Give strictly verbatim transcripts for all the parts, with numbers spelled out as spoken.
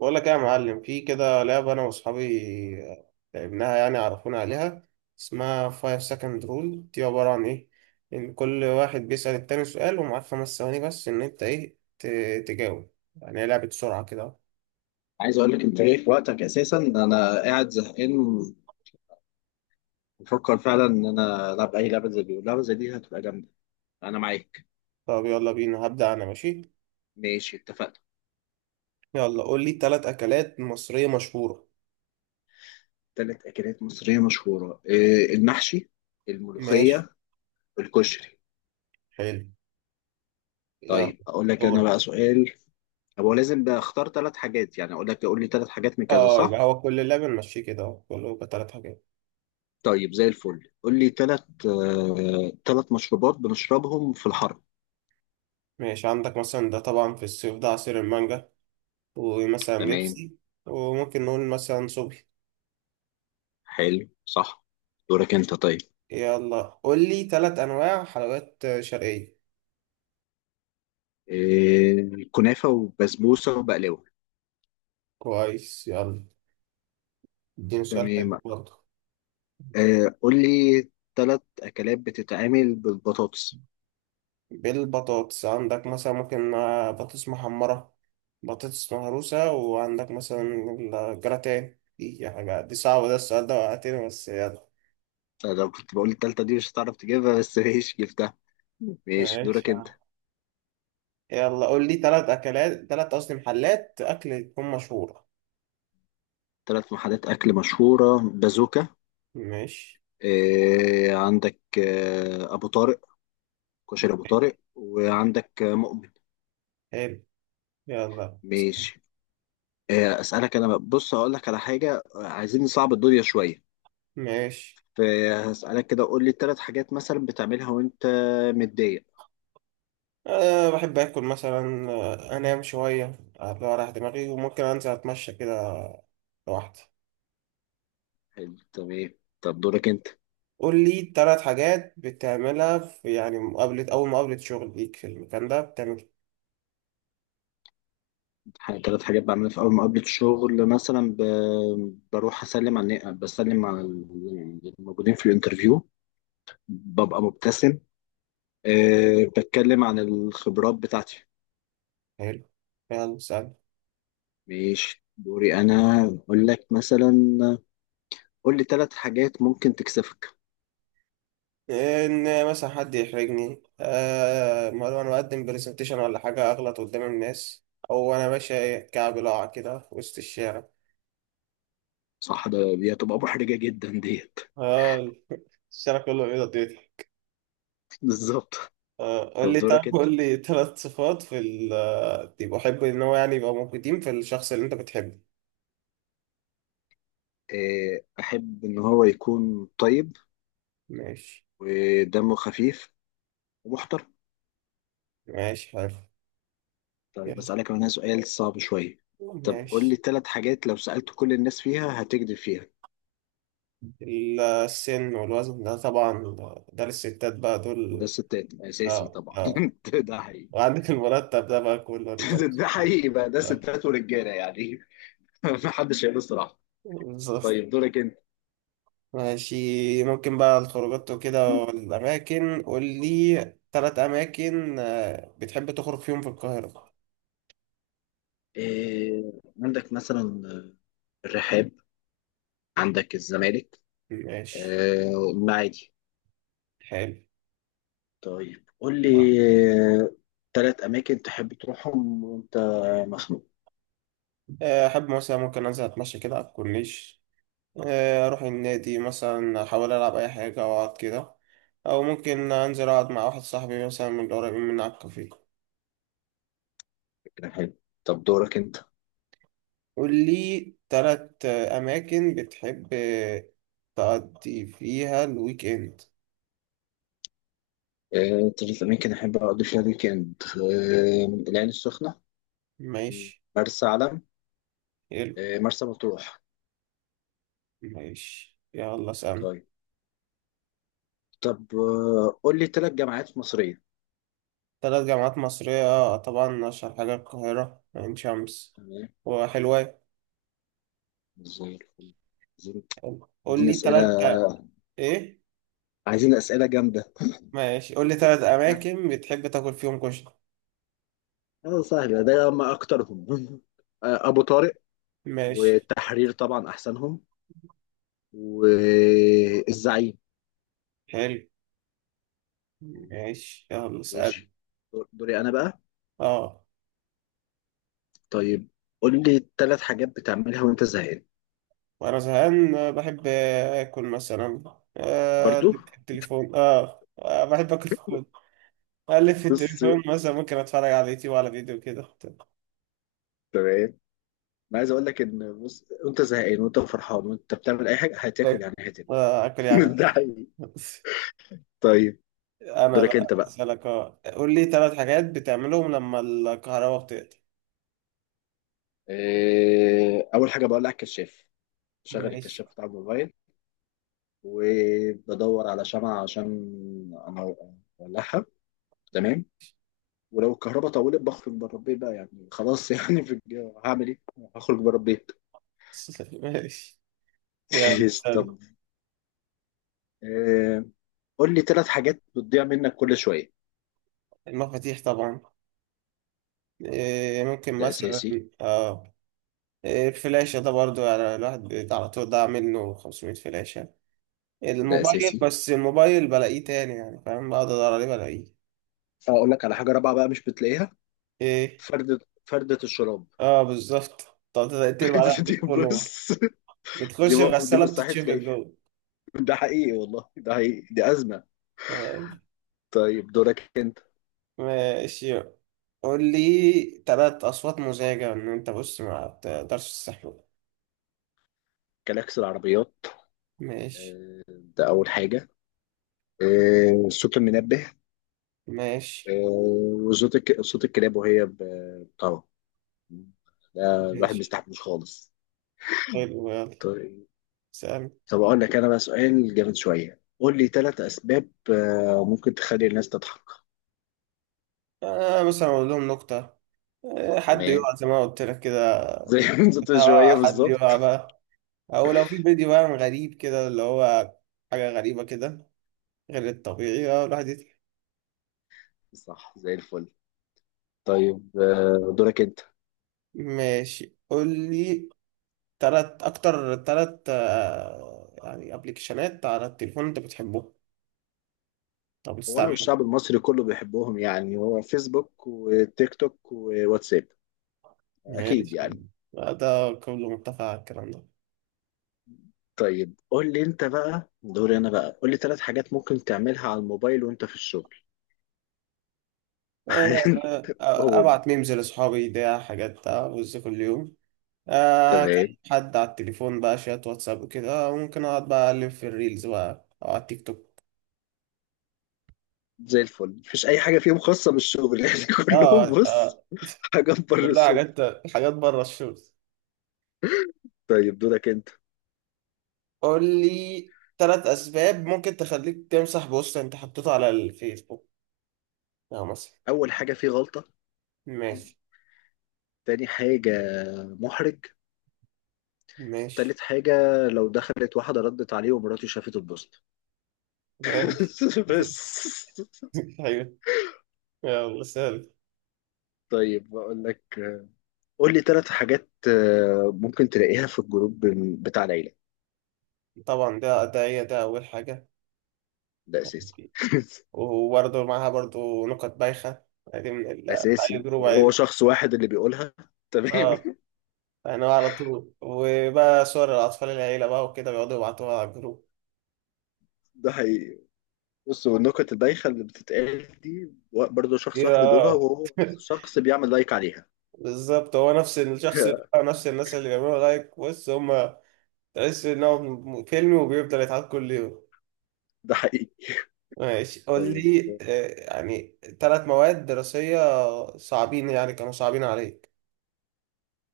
بقول لك ايه يا معلم؟ في كده لعبة انا واصحابي لعبناها، يعني عرفونا عليها. اسمها five second rule. دي عبارة عن ايه؟ ان كل واحد بيسأل التاني سؤال ومعاك خمس ثواني بس ان انت ايه ت- تجاوب. يعني هي لعبة سرعة كده. عايز اقول لك، انت جاي في وقتك اساسا. انا قاعد زهقان، بفكر فعلا ان انا العب اي لعبه زي دي، واللعبه زي دي هتبقى جامده. انا معاك. طب يلا بينا، هبدأ انا. ماشي. ماشي اتفقنا. يلا قول لي ثلاث اكلات مصرية مشهورة. ثلاث اكلات مصريه مشهوره إيه، المحشي، ماشي. الملوخيه، الكشري. حلو. يلا. طيب اقول لك انا دورك. بقى سؤال. هو لازم بقى اختار ثلاث حاجات؟ يعني اقول لك قول لي ثلاث حاجات من كذا، اه، صح؟ يبقى هو كل اللعبة نمشيه كده، كله ثلاث حاجات. طيب زي الفل. قول لي ثلاث ثلاث مشروبات بنشربهم في الحر. ماشي، عندك مثلا ده طبعا في الصيف ده عصير المانجا، ومثلا تمام. بيبسي، وممكن نقول مثلا صبحي. حلو صح. دورك انت. طيب، يلا قول لي ثلاث أنواع حلويات شرقية. آه، كنافة وبسبوسة وبقلاوة. كويس، يلا. اديني سؤال حلو تمام. برضه. آه، قول لي ثلاث أكلات بتتعمل بالبطاطس. بالبطاطس، عندك مثلا ممكن آه، بطاطس محمرة، بطاطس مهروسة، وعندك مثلا الجراتان. دي حاجة، دي صعبة، ده السؤال ده وقعتني، بس يلا. أنا لو كنت بقول التالتة دي مش هتعرف تجيبها، بس ماشي جبتها. ماشي ماشي دورك يا أنت. عم. يلا قول لي تلات أكلات تلات قصدي محلات أكل تكون مشهورة. ثلاث محلات أكل مشهورة: بازوكا، ماشي. آه، عندك آه، أبو طارق، كشري أبو طارق، وعندك آه، مؤمن. حلو. يلا سلام. ماشي. آه، أسألك أنا بقى- بص، هقول لك على حاجة. آه، عايزين نصعب الدنيا شوية. ماشي. فهسألك كده، قول لي ثلاث حاجات مثلا بتعملها وأنت متضايق. أه، بحب آكل مثلا، آه، أنام شوية، أطلع أريح دماغي، وممكن أنزل أتمشى كده لوحدي. حلو. طب ايه، طب دورك انت. قول لي تلات حاجات بتعملها في يعني مقابلة، أول مقابلة شغل ليك في المكان ده بتعمل إيه؟ ح- تلات حاجات بعملها في اول مقابلة الشغل مثلا ب... بروح اسلم على بسلم على ال- الموجودين في الانترفيو. ببقى مبتسم. أه بتكلم عن الخبرات بتاعتي. حلو، يلا سهل. ماشي دوري انا. اقول لك مثلا، قول لي تلات حاجات ممكن تكسفك. إن مثلا حد يحرجني، أه مرة أنا بقدم برزنتيشن ولا حاجة أغلط قدام الناس، أو أنا ماشي كعب لاعة كده في وسط الشارع. صح، ده دي هتبقى محرجة جدا ديت. أه، الشارع كله بيضة. بالظبط. آه، قول طب لي دورك طب انت. قول لي ثلاث صفات في ال دي بحب ان هو يعني يبقى موجودين في الشخص اللي انت بتحبه. أه، احب ان هو يكون طيب، ماشي. ودمه خفيف، ومحترم. ماشي، حلو. طيب يلا أسألك هنا سؤال صعب شوية. طب قول لي ماشي. ثلاث حاجات لو سألت كل الناس فيها هتكذب فيها. ال- السن والوزن ده طبعا، ده للستات بقى ده دول. ستات أساسي اه طبعا. اه. ده حقيقي. وعندك المرتب ده بقى كله، رجاله ده وستات. حقيقي بقى، ده لا. ستات ورجالة يعني. ما حدش هيقول الصراحة. بالظبط. طيب دورك أنت. ماشي. ممكن بقى الخروجات وكده والأماكن، قول لي ثلاث أماكن آه، بتحب تخرج فيهم في القاهرة. إيه، عندك مثلا الرحاب، عندك الزمالك، ماشي. آه، المعادي. حلو. طيب قول لي ثلاث أماكن تحب تروحهم وأنت مخنوق. آه، أحب مثلا ممكن أنزل أتمشى كده على الكورنيش، آه، أروح النادي مثلا أحاول ألعب أي حاجة أو أقعد كده، أو ممكن أنزل أقعد مع واحد صاحبي مثلا من القريبين من على الكافيه. كده حلو. طب دورك أنت. قول لي تلات آه، أماكن بتحب آه، تقضي فيها الويك إند. آه، تلات أماكن أحب أقضي فيها ويكند: آه، العين السخنة، ماشي. مرسى علم، حلو. آه، مرسى مطروح. ماشي يلا سلام. طيب. طب آه، قول لي تلات جامعات مصرية. تلات جامعات مصرية، آه، طبعا أشهر حاجة القاهرة، عين شمس، تمام. وحلوان. زي الفل. عايزين قول عايزين لي أسئلة تلات. إيه؟ عايزين أسئلة جامدة. ماشي، قول لي ثلاث أماكن بتحب تاكل فيهم كشري. اه سهلة، ده ما أكترهم. آه، أبو طارق، ماشي. والتحرير طبعا أحسنهم، والزعيم. حلو. ماشي يلا اسأل. ماشي. دور- دوري أنا بقى. اه. طيب قول لي تلات حاجات بتعملها وأنت زهقان. وأنا زهقان آه، بحب آكل مثلا، آه، برضو. أقلب في التليفون، اه آه، بحب آكل في الفود، أقلب في بص، التليفون، مثلا ممكن أتفرج على يوتيوب وعلى فيديو كده. تمام. انا عايز اقول لك ان بص، وانت زهقان وانت فرحان وانت بتعمل اي حاجه هتاكل، باكل، يعني هتاكل. آه، آكل يعني. ده حقيقي. طيب أنا دورك بقى انت بقى. أسألك، اه قول لي ثلاث حاجات بتعملهم لما الكهرباء بتقطع. إيه، اول حاجه بقول لك كشاف. شغل ماشي. الكشاف بتاع الموبايل. وبدور على شمعة عشان انا اولعها. تمام. ولو الكهرباء طولت بخرج بره البيت بقى، يعني خلاص. يعني في الج- هعمل ايه؟ هخرج بره البيت. ماشي يلا طب سأل. إيه، قول لي ثلاث حاجات بتضيع منك كل شويه. المفاتيح طبعا. إيه، ممكن ده مثلا، اساسي. اه إيه، الفلاشة ده برضو، يعني الواحد بيت- على طول ضاع منه خمسمية فلاشة. ده الموبايل، اساسي. بس الموبايل بلاقيه تاني يعني فاهم، بقعد ادور عليه بلاقيه. اقول لك على حاجه رابعه بقى مش بتلاقيها: ايه. فرده فرده الشراب. اه بالظبط. طب تقدر تقلب على البيت دي كله مرة، بص، دي بتخش دي الغسالة مستحيل بتتشفط تلاقيها. جوه. ده حقيقي، والله ده حقيقي، دي ازمه. آه. طيب دورك انت. ماشي، قول لي تلات أصوات مزعجة إن أنت، بص، ما بتقدرش تستحمل. كلاكس العربيات، ماشي. ده اول حاجه. آه، صوت المنبه. ماشي. آه، وصوت الك... صوت الكلاب وهي ب- طبعا، ده الواحد ما ماشي. يستحملوش خالص. حلو يلا طيب. سلام. طب اقول لك انا بقى سؤال جامد شويه: قول لي ثلاث اسباب آه، ممكن تخلي الناس تضحك. آه مثلا أقول لهم نكتة، آه، حد تمام. يقع زي ما قلت لك كده. زي ما انت شويه اه حد بالظبط. يقع بقى، او لو في فيديو بقى غريب كده اللي هو حاجة غريبة كده، غير الطبيعي، اه الواحد يضحك. صح زي الفل. طيب آه، دورك انت. ماشي قول لي تلات اكتر تلات آه، يعني ابلكيشنات على التليفون انت بتحبهم، طب هو انا استعملهم. والشعب المصري كله بيحبهم، يعني هو فيسبوك وتيك توك وواتساب، اكيد ماشي. يعني. آه، ده كله متفق على الكلام ده. طيب قول لي انت بقى، دوري انا بقى. قول لي ثلاث حاجات ممكن تعملها على الموبايل وانت في الشغل. آه، آه، قول. ابعت ميمز لاصحابي، ده حاجات بتاع، بص كل يوم. آه كان تمام. حد على التليفون بقى، شات واتساب وكده، وممكن اقعد بقى اقلب في الريلز بقى او على التيك توك. زي الفل، مفيش اي حاجه فيهم خاصه بالشغل يعني. كلهم اه بص، آه، حاجه بره كلها الشغل. حاجات، حاجات بره الشغل. طيب دورك انت. قول لي ثلاث اسباب ممكن تخليك تمسح بوست انت حطيته على الفيسبوك. اه مثلا. اول حاجه، فيه غلطه. ماشي. تاني حاجه، محرج. ماشي. تالت حاجة، لو دخلت واحدة ردت عليه ومراته شافت البوست. ماشي. بس. حلو يلا سهل. طيب بقول لك، قول لي ثلاث حاجات آه، ممكن تلاقيها في الجروب بتاع العيلة. طبعا ده ده هي ده اول حاجه. ده أساسي. وبرضه معاها برضه نكت بايخه، دي من ال بتاع أساسي، جروب وهو عيله. شخص واحد اللي بيقولها. اه، تمام. يعني هو على طول، وبقى صور الأطفال العيلة بقى وكده بيقعدوا يبعتوها على الجروب. ده حقيقي. بص، والنكت البايخة اللي بتتقال دي، برضه دي شخص واحد اللي بيقولها، بقى- وهو نفس الشخص بيعمل لايك عليها. بالظبط، هو نفس الشخص بقى، نفس الناس اللي بيعملوا لايك، بص هما. تحس إن هو م- فيلم وبيفضل يتعاد كل يوم. ده حقيقي. ماشي قول طيب. لي آه، يعني ثلاث مواد دراسية صعبين، يعني كانوا صعبين عليك.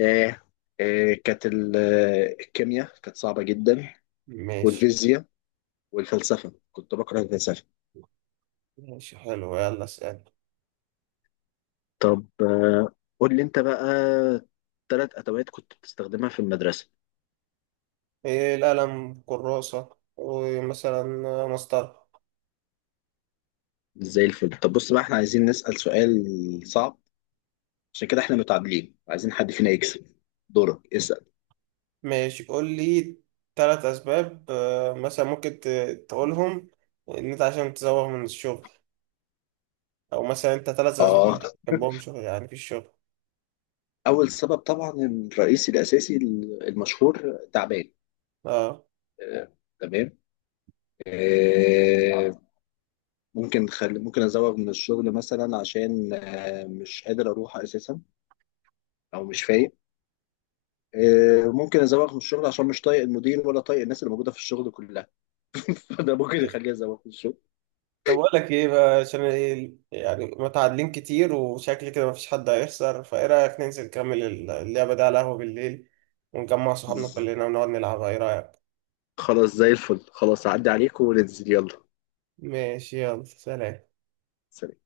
آه. آه كانت ال- آه، الكيمياء كانت صعبة جدا، ماشي. والفيزياء، والفلسفة كنت بكره الفلسفة. ماشي حلو يلا اسأل. طب آه، قول لي انت بقى ثلاث ادوات كنت بتستخدمها في المدرسة. إيه، القلم، كراسة، ومثلا مسطرة. زي الفل. طب بص بقى، احنا عايزين نسأل سؤال صعب، عشان كده احنا متعادلين، عايزين حد فينا يكسب. دورك اسأل. ماشي قول لي ثلاث اسباب آه، مثلا ممكن ت- تقولهم ان انت عشان تزوغ من الشغل. او مثلا انت ثلاث اسباب اللي اه. بتحبهم شغل يعني، في الشغل. اول سبب طبعا، الرئيسي الاساسي المشهور: تعبان. اه. آه، تمام. آه، ممكن خل... ممكن ازوغ من الشغل مثلا عشان آه، مش قادر اروح اساسا، او مش فايق. آه، ممكن ازوغ من الشغل عشان مش طايق المدير ولا طايق الناس اللي موجوده في الشغل كلها. فده ممكن يخليني ازوغ من الشغل. طب اقول لك ايه بقى، عشان ايه يعني متعادلين كتير، وشكل كده مفيش حد هيخسر، فايه رايك ننزل نكمل اللعبه دي على القهوه بالليل، ونجمع صحابنا كلنا ونقعد نلعبها، ايه رايك؟ خلاص زي الفل، خلاص اعدي عليكم وننزل يلا. ماشي يلا سلام سلام.